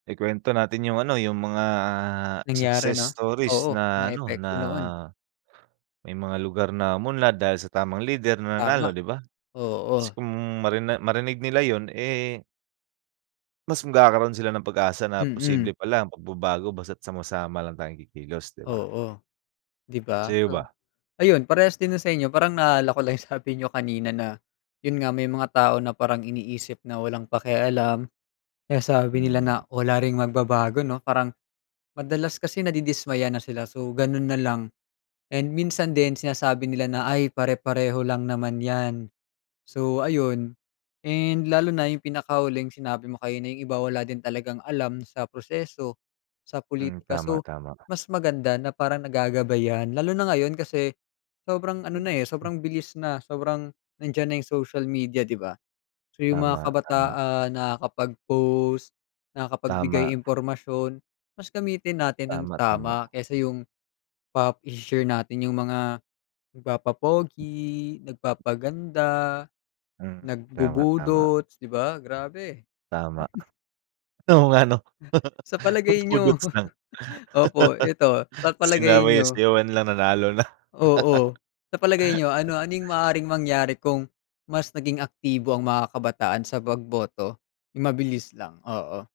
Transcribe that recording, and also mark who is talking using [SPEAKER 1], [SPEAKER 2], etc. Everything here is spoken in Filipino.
[SPEAKER 1] Ikuwento natin yung ano, yung mga
[SPEAKER 2] Nangyari,
[SPEAKER 1] success
[SPEAKER 2] 'no?
[SPEAKER 1] stories
[SPEAKER 2] Oo, mga
[SPEAKER 1] na ano, na
[SPEAKER 2] epekto noon.
[SPEAKER 1] may mga lugar na umunlad dahil sa tamang lider na nanalo,
[SPEAKER 2] Tama,
[SPEAKER 1] 'di ba? Kasi
[SPEAKER 2] oo.
[SPEAKER 1] kung marina marinig nila yun eh mas magkakaroon sila ng pag-asa na
[SPEAKER 2] Mm.
[SPEAKER 1] posible pala ang pagbabago basta't sama-sama lang tayong kikilos, di ba?
[SPEAKER 2] Oo, di ba?
[SPEAKER 1] Sa'yo
[SPEAKER 2] O
[SPEAKER 1] ba?
[SPEAKER 2] ayun parehas din na sa inyo parang naalala ko lang sabi niyo kanina na yun nga, may mga tao na parang iniisip na walang pakialam, eh, sabi nila na
[SPEAKER 1] Mhm.
[SPEAKER 2] wala ring magbabago, 'no, parang madalas kasi nadidismaya na sila. So, ganun nalang. And minsan din sinasabi nila na, "Ay, pare-pareho lang naman yan," so ayun. And lalo na yung pinakahuling sinabi mo kanina, yung iba wala din talagang alam sa proseso, sa
[SPEAKER 1] Hmm,
[SPEAKER 2] pulitika,
[SPEAKER 1] tama,
[SPEAKER 2] so,
[SPEAKER 1] tama.
[SPEAKER 2] mas maganda na parang nagagabayan, lalo na ngayon kasi sobrang ano na eh,
[SPEAKER 1] Mm.
[SPEAKER 2] sobrang bilis na, sobrang nandiyan na yung social media, di ba? So, yung mga
[SPEAKER 1] Tama, tama.
[SPEAKER 2] kabataan nakakapag-post, nakakapagbigay
[SPEAKER 1] Tama.
[SPEAKER 2] impormasyon, mas gamitin natin ng
[SPEAKER 1] Tama, tama.
[SPEAKER 2] tama kaysa yung pa ise-share natin yung mga nagpapapogi, nagpapaganda,
[SPEAKER 1] Hmm, tama, tama.
[SPEAKER 2] nagbubudots, di ba, grabe.
[SPEAKER 1] Tama. Oo nga, 'no?
[SPEAKER 2] Sa palagay niyo,
[SPEAKER 1] Nagbudots lang.
[SPEAKER 2] opo ito, sa palagay
[SPEAKER 1] Sinawi
[SPEAKER 2] niyo?
[SPEAKER 1] sayawan lang nanalo na.
[SPEAKER 2] Oo, sa palagay niyo ano-anong maaaring mangyari kung mas naging aktibo ang mga kabataan sa pagboto? Yung mabilis lang, oo.